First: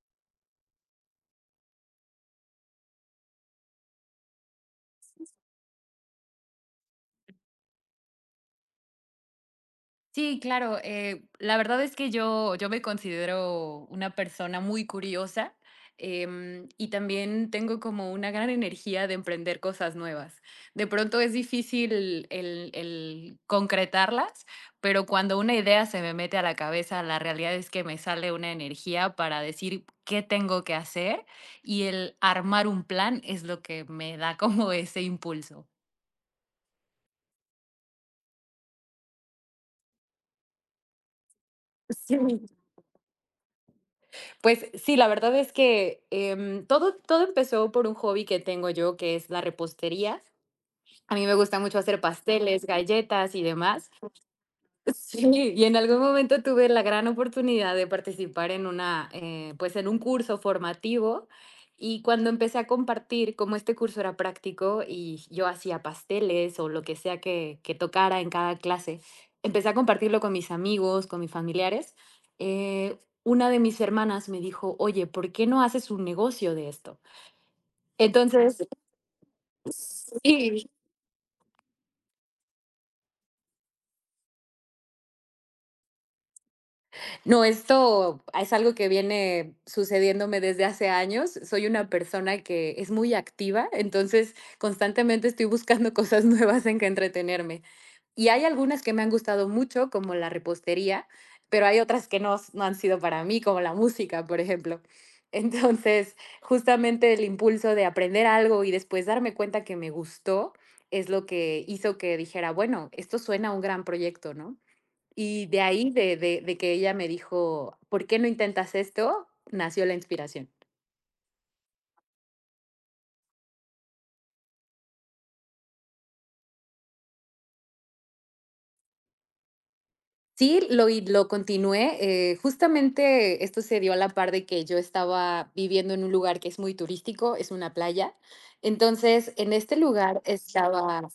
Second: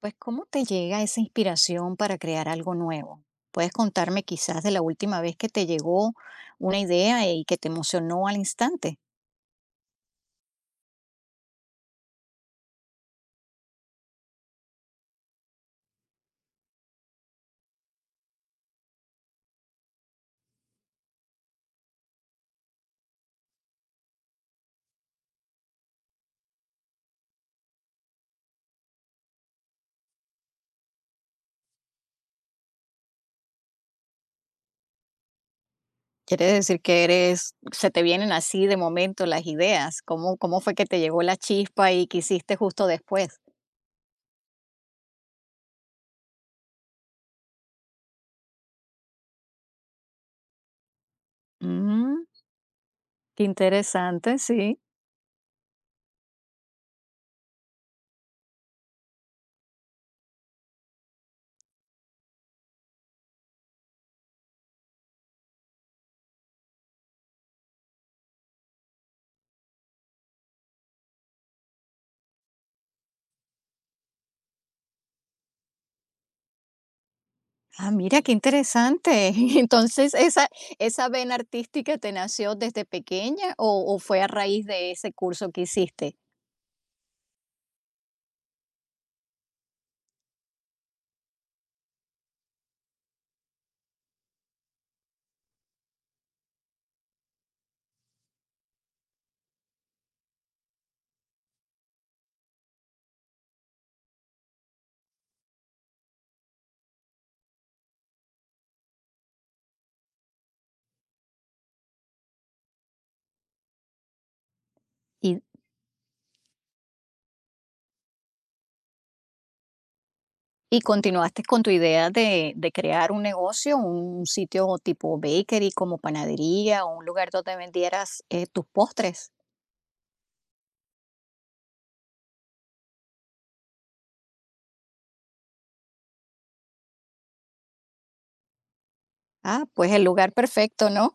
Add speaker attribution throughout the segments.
Speaker 1: Pues, ¿cómo te llega esa inspiración para crear algo nuevo? ¿Puedes contarme quizás de la última vez que te llegó una idea y que te emocionó al instante?
Speaker 2: Sí, claro. La verdad es que yo me considero una persona muy curiosa, y también tengo como una gran energía de emprender cosas nuevas. De pronto es difícil el concretarlas, pero cuando una idea se me mete a la cabeza, la realidad es que me sale una energía para decir qué tengo que hacer, y el armar un plan es lo que me da como ese impulso.
Speaker 1: Quiere decir que eres, se te vienen así de momento las ideas. ¿Cómo fue que te llegó la chispa y
Speaker 2: Sí.
Speaker 1: qué hiciste justo después?
Speaker 2: Pues sí, la verdad es que, todo empezó por un hobby que tengo yo, que es la repostería. A mí me gusta mucho hacer
Speaker 1: Mm,
Speaker 2: pasteles, galletas y
Speaker 1: qué
Speaker 2: demás.
Speaker 1: interesante, sí.
Speaker 2: Sí, y en algún momento tuve la gran oportunidad de participar en una, pues en un curso formativo, y cuando empecé a compartir, como este curso era práctico y yo hacía pasteles o lo que sea que tocara en cada clase, empecé a compartirlo con mis amigos, con mis familiares. eh, una de mis hermanas me dijo, oye, ¿por qué no haces un negocio de esto?
Speaker 1: Ah, mira, qué
Speaker 2: Entonces,
Speaker 1: interesante. Entonces, ¿esa, esa vena artística te nació desde pequeña o fue a raíz de ese curso que hiciste?
Speaker 2: no, esto es algo que viene sucediéndome desde hace años. Soy una persona que es muy activa, entonces constantemente estoy buscando cosas nuevas en que entretenerme. Y hay algunas que me han gustado mucho, como la repostería, pero hay otras que no, no han sido para mí, como la música, por ejemplo. Entonces, justamente el impulso de aprender algo y después darme cuenta que me gustó es lo que hizo que dijera, bueno, esto suena a un gran proyecto, ¿no? Y de ahí, de que ella me dijo: "¿Por qué no intentas esto?", nació la inspiración.
Speaker 1: Y continuaste con tu idea de crear un negocio, un sitio tipo bakery, como panadería, o un lugar donde vendieras, tus postres.
Speaker 2: Sí, lo y lo continué, justamente esto se dio a la par de que yo estaba viviendo en un lugar que es muy turístico, es una playa. Entonces, en
Speaker 1: Ah,
Speaker 2: este
Speaker 1: pues el
Speaker 2: lugar
Speaker 1: lugar perfecto,
Speaker 2: estaba,
Speaker 1: ¿no?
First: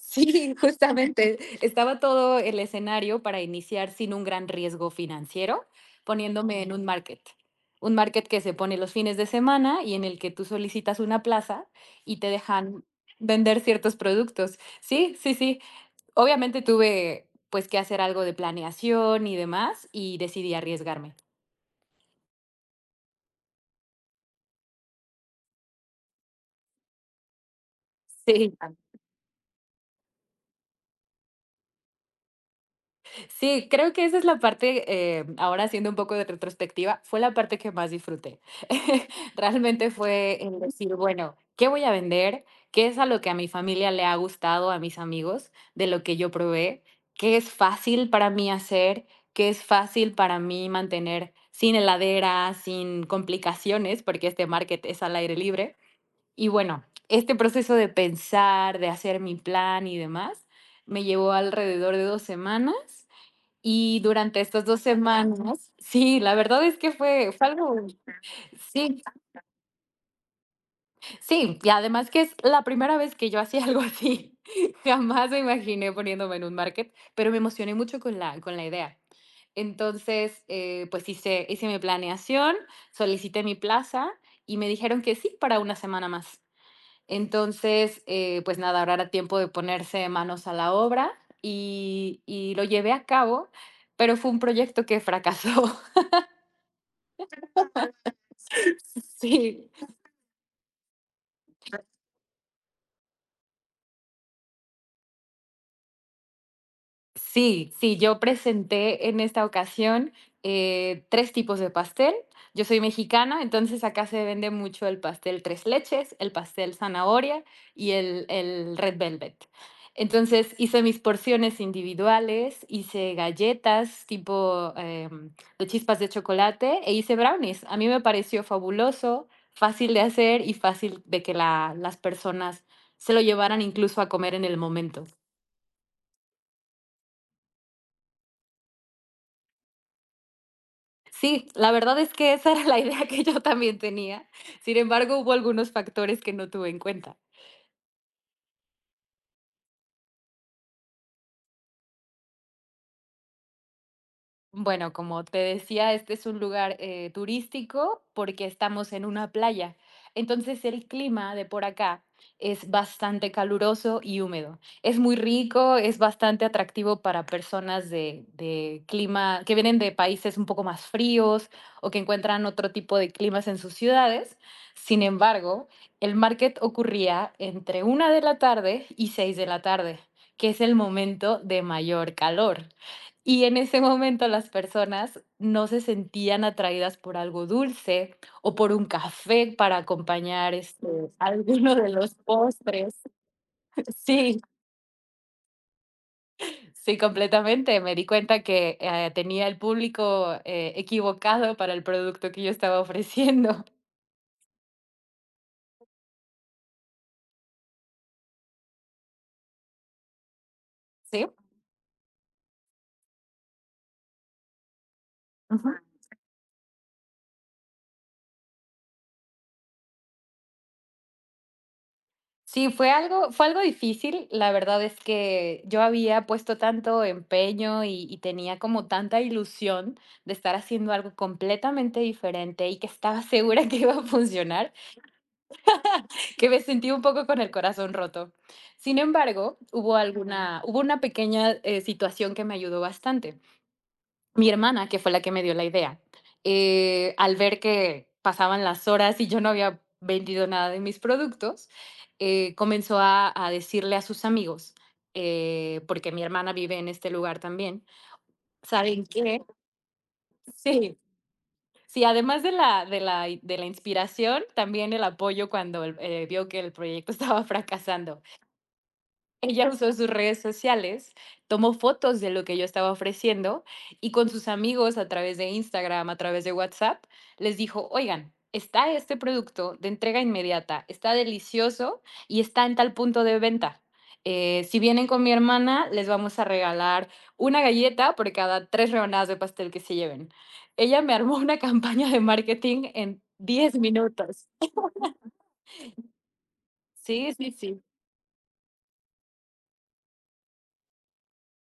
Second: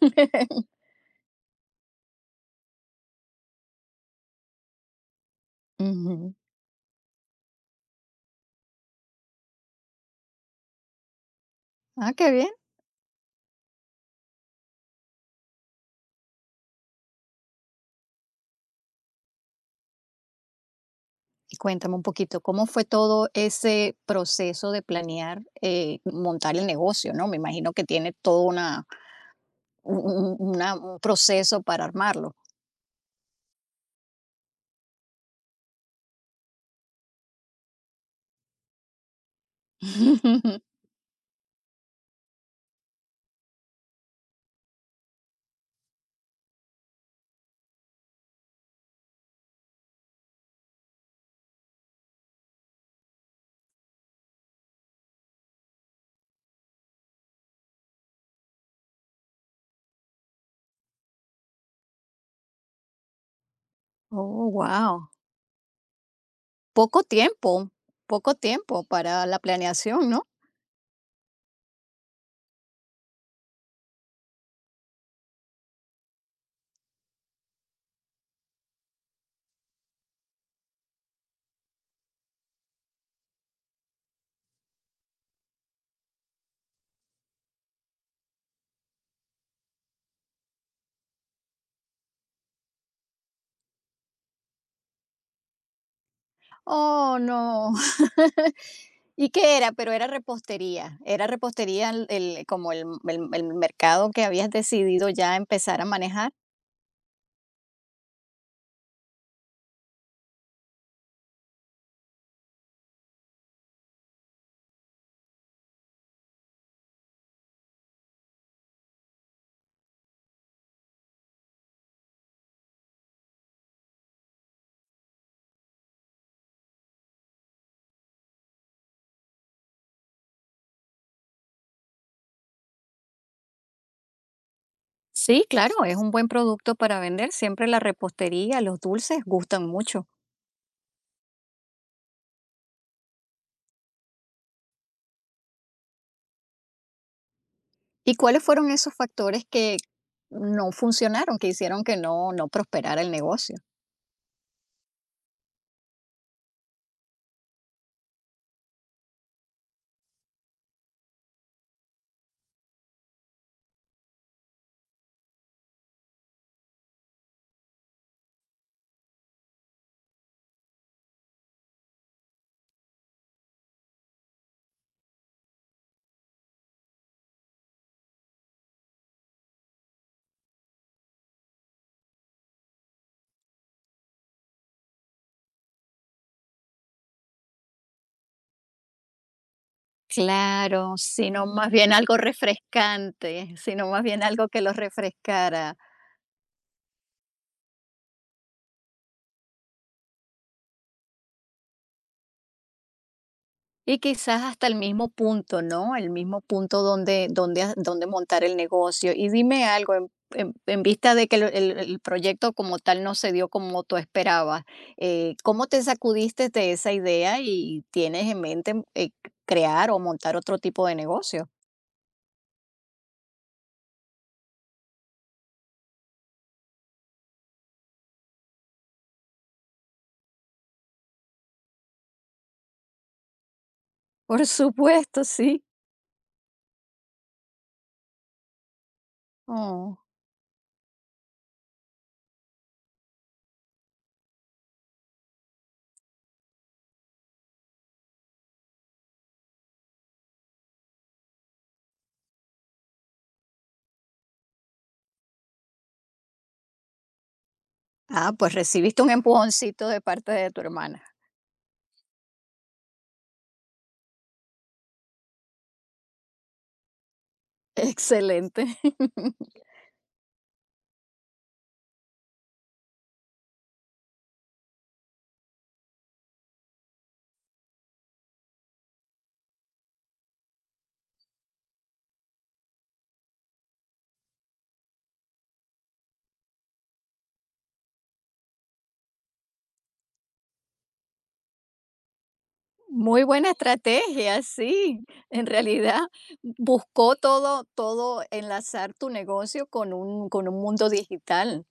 Speaker 2: sí, justamente, estaba todo el escenario para iniciar sin un gran riesgo financiero,
Speaker 1: Ujú.
Speaker 2: poniéndome en un market. Un market que se pone los fines de semana y en el que tú solicitas una plaza
Speaker 1: Ah,
Speaker 2: y te
Speaker 1: qué bien.
Speaker 2: dejan vender ciertos productos. Sí, sí, sí. Obviamente tuve, pues, que hacer algo de planeación y demás, y decidí arriesgarme.
Speaker 1: Y cuéntame un poquito, ¿cómo fue todo ese proceso de planear, montar el negocio, no? Me imagino que tiene todo
Speaker 2: Sí.
Speaker 1: una un proceso para armarlo.
Speaker 2: Sí, creo que esa es la parte, ahora haciendo un poco de retrospectiva, fue la parte que más disfruté. Realmente fue el decir, bueno, ¿qué voy a vender? ¿Qué es a lo que a mi familia le ha gustado, a mis amigos, de lo que yo probé? ¿Qué es fácil para mí hacer? ¿Qué es fácil para mí mantener sin heladera, sin complicaciones, porque este market es al aire libre? Y bueno, este proceso de pensar, de hacer mi plan y demás, me llevó alrededor de 2 semanas, y durante
Speaker 1: Oh,
Speaker 2: estas 2
Speaker 1: wow.
Speaker 2: semanas sí, la verdad es que
Speaker 1: Poco
Speaker 2: fue
Speaker 1: tiempo,
Speaker 2: algo,
Speaker 1: poco tiempo
Speaker 2: sí,
Speaker 1: para la planeación, ¿no?
Speaker 2: sí, y además que es la primera vez que yo hacía algo así, jamás me imaginé poniéndome en un market, pero me emocioné mucho con la idea. Entonces, pues hice mi planeación, solicité mi plaza y me dijeron que sí para 1 semana más. Entonces, pues nada, ahora era tiempo de ponerse manos a la obra y lo llevé a cabo, pero fue un proyecto que fracasó.
Speaker 1: Oh, no. ¿Y qué
Speaker 2: Sí,
Speaker 1: era? Pero era repostería. Era repostería el mercado que habías decidido ya empezar a manejar.
Speaker 2: sí, sí, yo presenté en esta ocasión, 3 tipos de pastel. Yo soy mexicana, entonces acá se vende mucho el pastel tres leches, el pastel zanahoria y el red velvet. Entonces, hice mis porciones individuales, hice galletas tipo, de chispas de chocolate e hice brownies. A mí me pareció fabuloso, fácil de hacer y fácil de que la las personas se lo llevaran incluso a comer en el momento.
Speaker 1: Sí, claro, es un buen producto para vender. Siempre la repostería, los dulces gustan mucho.
Speaker 2: Sí, la verdad es que esa era la idea que yo también tenía. Sin embargo, hubo algunos factores que no tuve en cuenta.
Speaker 1: ¿Y cuáles fueron esos factores que no funcionaron, que hicieron que no prosperara el negocio?
Speaker 2: Bueno, como te decía, este es un lugar turístico porque estamos en una playa. Entonces el clima de por acá es bastante caluroso y húmedo. Es muy rico, es bastante atractivo para personas de clima que vienen de países un poco más fríos, o que encuentran otro tipo de climas en sus ciudades. Sin embargo, el market ocurría entre una de la tarde y seis de la tarde, que es el momento de mayor calor. Y en ese momento las personas no se sentían atraídas por algo dulce o por un café para acompañar, este,
Speaker 1: Claro, sino más
Speaker 2: alguno de
Speaker 1: bien
Speaker 2: los
Speaker 1: algo
Speaker 2: postres.
Speaker 1: refrescante, sino más bien
Speaker 2: Sí,
Speaker 1: algo que los refrescara.
Speaker 2: sí, completamente. Me di cuenta que, tenía el público, equivocado para el producto que yo estaba ofreciendo.
Speaker 1: Y quizás hasta el mismo punto, ¿no? El mismo punto donde, donde montar el negocio. Y dime algo, en vista
Speaker 2: Sí.
Speaker 1: de que el proyecto como tal no se dio como tú esperabas, ¿cómo
Speaker 2: Ujú.
Speaker 1: te sacudiste de esa idea y tienes en mente crear o montar otro tipo de negocio?
Speaker 2: Sí, fue algo difícil. La verdad es que yo había puesto tanto empeño y tenía como tanta ilusión de estar haciendo algo completamente diferente y que estaba segura que iba a
Speaker 1: Por
Speaker 2: funcionar,
Speaker 1: supuesto, sí.
Speaker 2: que me sentí un poco con el corazón roto. Sin embargo,
Speaker 1: Oh.
Speaker 2: hubo una pequeña, situación que me ayudó bastante. Mi hermana, que fue la que me dio la idea, al ver que pasaban las horas y yo no había vendido nada de mis productos, comenzó a decirle a sus amigos, porque mi hermana vive en este lugar también,
Speaker 1: Ah, pues recibiste
Speaker 2: ¿saben
Speaker 1: un
Speaker 2: qué?
Speaker 1: empujoncito de parte de tu
Speaker 2: Sí,
Speaker 1: hermana.
Speaker 2: sí, además de la inspiración, también el apoyo cuando vio que el proyecto estaba fracasando.
Speaker 1: Excelente.
Speaker 2: Ella usó sus redes sociales, tomó fotos de lo que yo estaba ofreciendo, y con sus amigos a través de Instagram, a través de WhatsApp, les dijo, oigan, está este producto de entrega inmediata, está delicioso y está en tal punto de venta. Si vienen con mi hermana, les vamos a regalar una galleta por cada 3 rebanadas de pastel que se lleven. Ella me armó una campaña de marketing en
Speaker 1: Muy buena
Speaker 2: 10
Speaker 1: estrategia,
Speaker 2: minutos.
Speaker 1: sí. En realidad buscó
Speaker 2: Sí, sí,
Speaker 1: todo
Speaker 2: sí.
Speaker 1: todo enlazar tu negocio con un mundo digital.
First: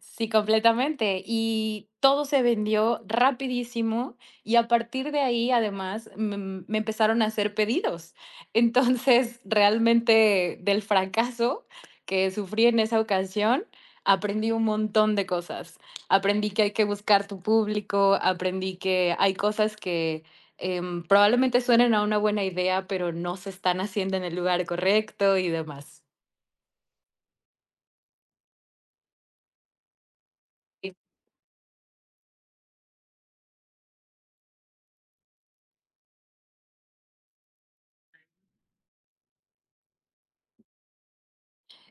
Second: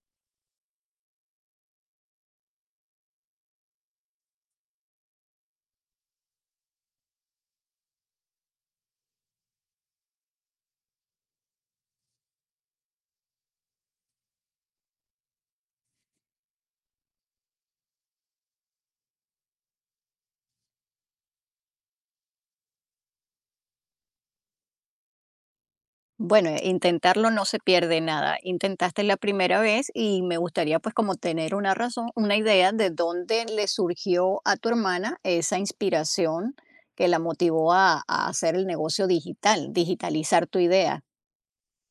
Speaker 2: Sí, completamente. Y todo se vendió rapidísimo, y a partir de ahí, además, me empezaron a hacer pedidos. Entonces, realmente del fracaso que sufrí en esa ocasión, aprendí un montón de cosas. Aprendí que hay que buscar tu público, aprendí que hay cosas que probablemente suenen a una buena idea, pero no se están haciendo en el lugar correcto y demás.
Speaker 1: Bueno, intentarlo no se pierde nada. Intentaste la primera vez y me gustaría, pues, como tener una razón, una idea de dónde le surgió a tu hermana esa inspiración que la motivó a hacer el negocio digital, digitalizar tu idea.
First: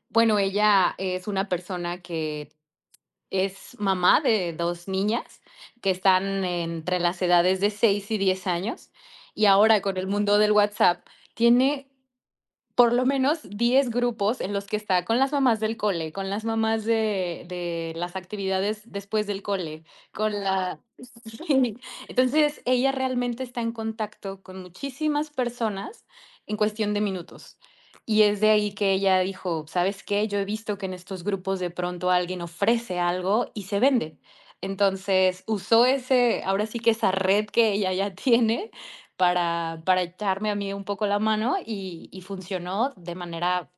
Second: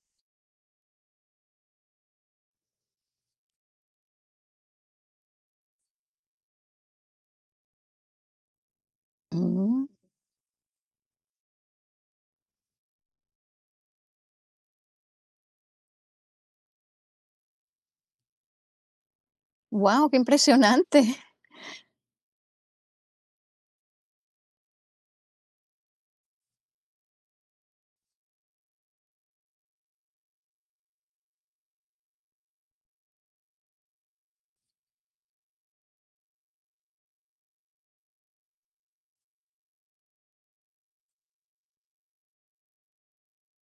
Speaker 2: Bueno, ella es una persona que es mamá de 2 niñas que están entre las edades de 6 y 10 años, y ahora
Speaker 1: Wow,
Speaker 2: con el mundo del WhatsApp tiene por lo menos 10 grupos en los que está con las mamás del cole, con las mamás de las actividades después del cole,
Speaker 1: qué
Speaker 2: con la...
Speaker 1: impresionante.
Speaker 2: Sí. Entonces, ella realmente está en contacto con muchísimas personas en cuestión de minutos. Y es de ahí que ella dijo, ¿sabes qué? Yo he visto que en estos grupos de pronto alguien ofrece algo y se vende. Entonces usó ese, ahora sí que esa red que ella ya tiene para echarme a mí un poco la mano, y funcionó de manera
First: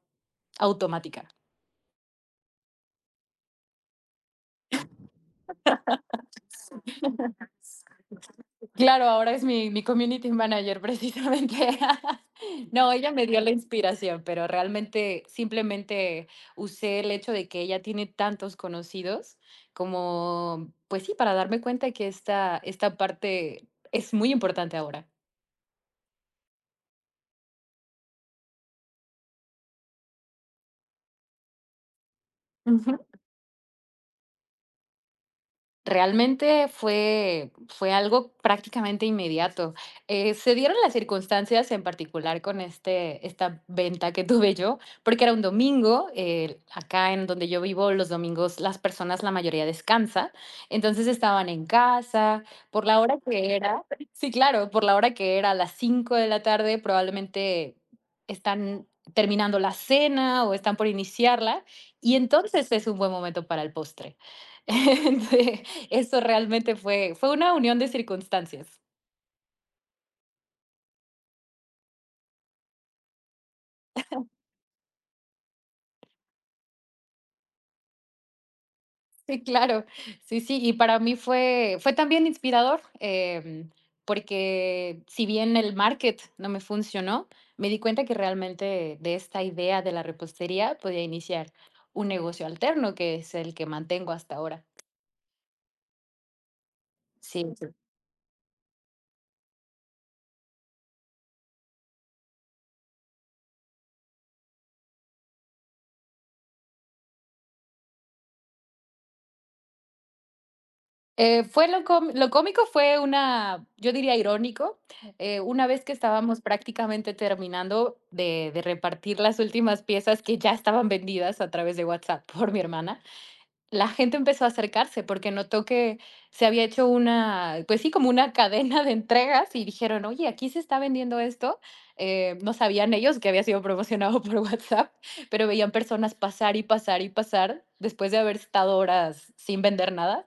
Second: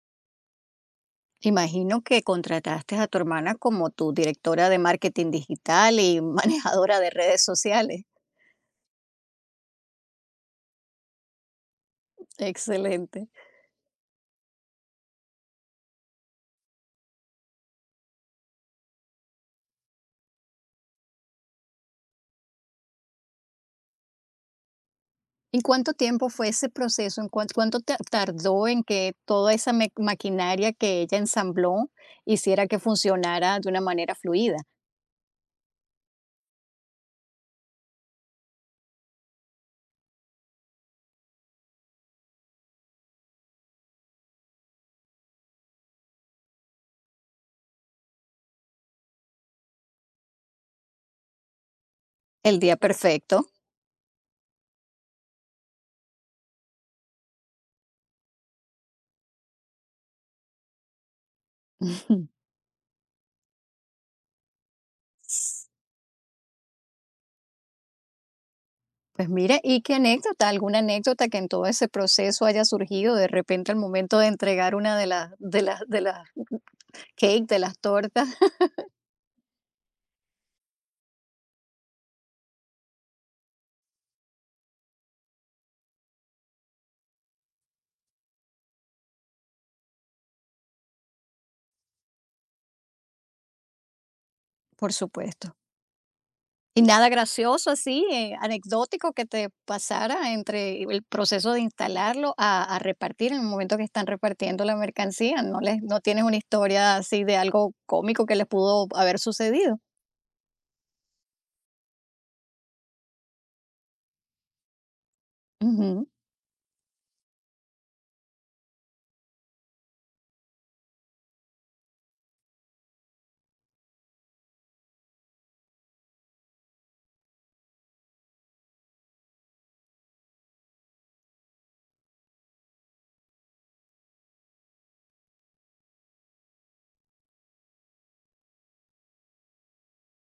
Speaker 2: automática.
Speaker 1: Imagino que contrataste a tu hermana como tu directora de marketing digital y manejadora de redes sociales.
Speaker 2: Claro, ahora es mi community manager precisamente. No, ella
Speaker 1: Excelente.
Speaker 2: me dio la inspiración, pero realmente simplemente usé el hecho de que ella tiene tantos conocidos como, pues sí, para darme cuenta que esta parte es muy importante ahora.
Speaker 1: ¿Y cuánto tiempo fue ese proceso? Cuánto tardó en que toda esa maquinaria que ella ensambló hiciera que
Speaker 2: Ujú.
Speaker 1: funcionara de una manera fluida?
Speaker 2: Realmente fue algo prácticamente inmediato. Se dieron las circunstancias en particular con esta venta que tuve yo, porque era un domingo, acá en donde yo vivo, los domingos las personas, la mayoría descansa, entonces estaban en casa,
Speaker 1: El día
Speaker 2: por la hora
Speaker 1: perfecto.
Speaker 2: que era, sí, claro, por la hora que era, a las 5 de la tarde, probablemente están terminando la cena o están por iniciarla, y entonces es un buen momento para el postre. Eso realmente fue una unión de circunstancias.
Speaker 1: Pues mira, ¿y qué anécdota? ¿Alguna anécdota que en todo ese proceso haya surgido de repente al momento de entregar una de las cake, de las tortas?
Speaker 2: Sí, claro. Sí, sí, y para mí fue también inspirador, porque si bien el market no me funcionó, me di cuenta que realmente de esta idea de la repostería podía iniciar un negocio alterno, que es el que mantengo hasta ahora.
Speaker 1: Por supuesto. ¿Y nada
Speaker 2: Sí.
Speaker 1: gracioso así, anecdótico que te pasara entre el proceso de instalarlo a repartir en el momento que están repartiendo la mercancía? ¿No les, no tienes una historia así de algo cómico que les pudo haber sucedido?
Speaker 2: Fue lo com Lo cómico fue una, yo diría, irónico, una vez que
Speaker 1: Ujú.
Speaker 2: estábamos prácticamente terminando de repartir las últimas piezas que ya estaban vendidas a través de WhatsApp por mi hermana, la gente empezó a acercarse porque notó que se había hecho una, pues sí, como una cadena de entregas y dijeron: "Oye, aquí se está vendiendo esto". No sabían ellos que había sido promocionado por WhatsApp, pero veían personas pasar y pasar y pasar después de haber estado horas sin vender nada,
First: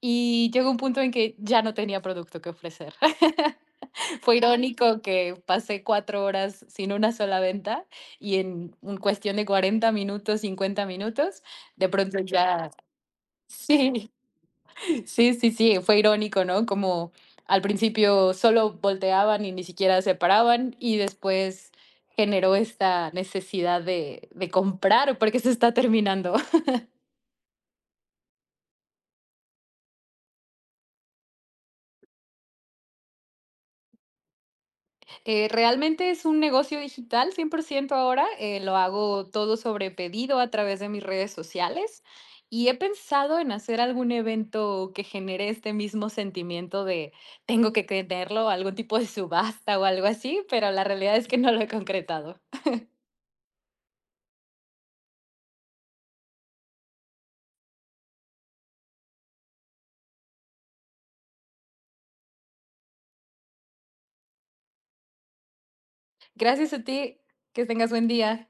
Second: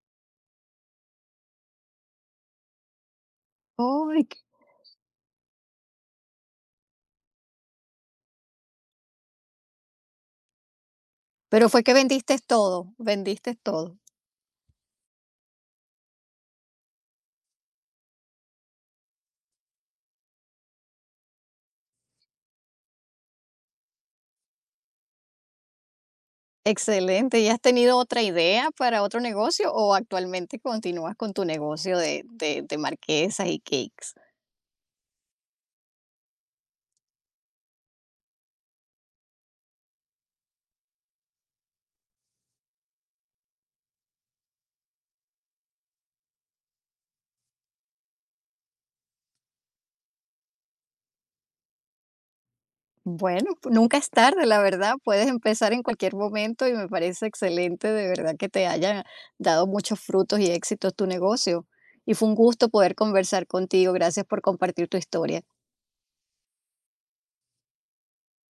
Speaker 2: y llegó un punto en que ya no tenía producto que ofrecer.
Speaker 1: Ay,
Speaker 2: Fue
Speaker 1: qué-
Speaker 2: irónico que pasé 4 horas sin una sola venta, y en un cuestión de 40 minutos, 50 minutos,
Speaker 1: pero fue
Speaker 2: de
Speaker 1: que
Speaker 2: pronto
Speaker 1: vendiste
Speaker 2: ya,
Speaker 1: todo, vendiste todo.
Speaker 2: sí, sí, sí, sí, fue irónico, ¿no? Como al principio solo volteaban y ni siquiera se paraban, y después generó esta necesidad de comprar porque se está terminando.
Speaker 1: Excelente. ¿Y has tenido otra idea para otro negocio o actualmente continúas con tu negocio de, de marquesas y cakes?
Speaker 2: Realmente es un negocio digital 100% ahora, lo hago todo sobre pedido a través de mis redes sociales, y he pensado en hacer algún evento que genere este mismo sentimiento de tengo que tenerlo, algún tipo de subasta o algo así, pero la realidad es que no lo he concretado.
Speaker 1: Bueno, nunca es tarde, la verdad, puedes empezar en cualquier momento y me parece excelente, de verdad, que te haya dado muchos frutos y éxitos tu negocio. Y fue un gusto poder conversar contigo. Gracias por compartir tu historia.
Speaker 2: Gracias a ti, que tengas buen día.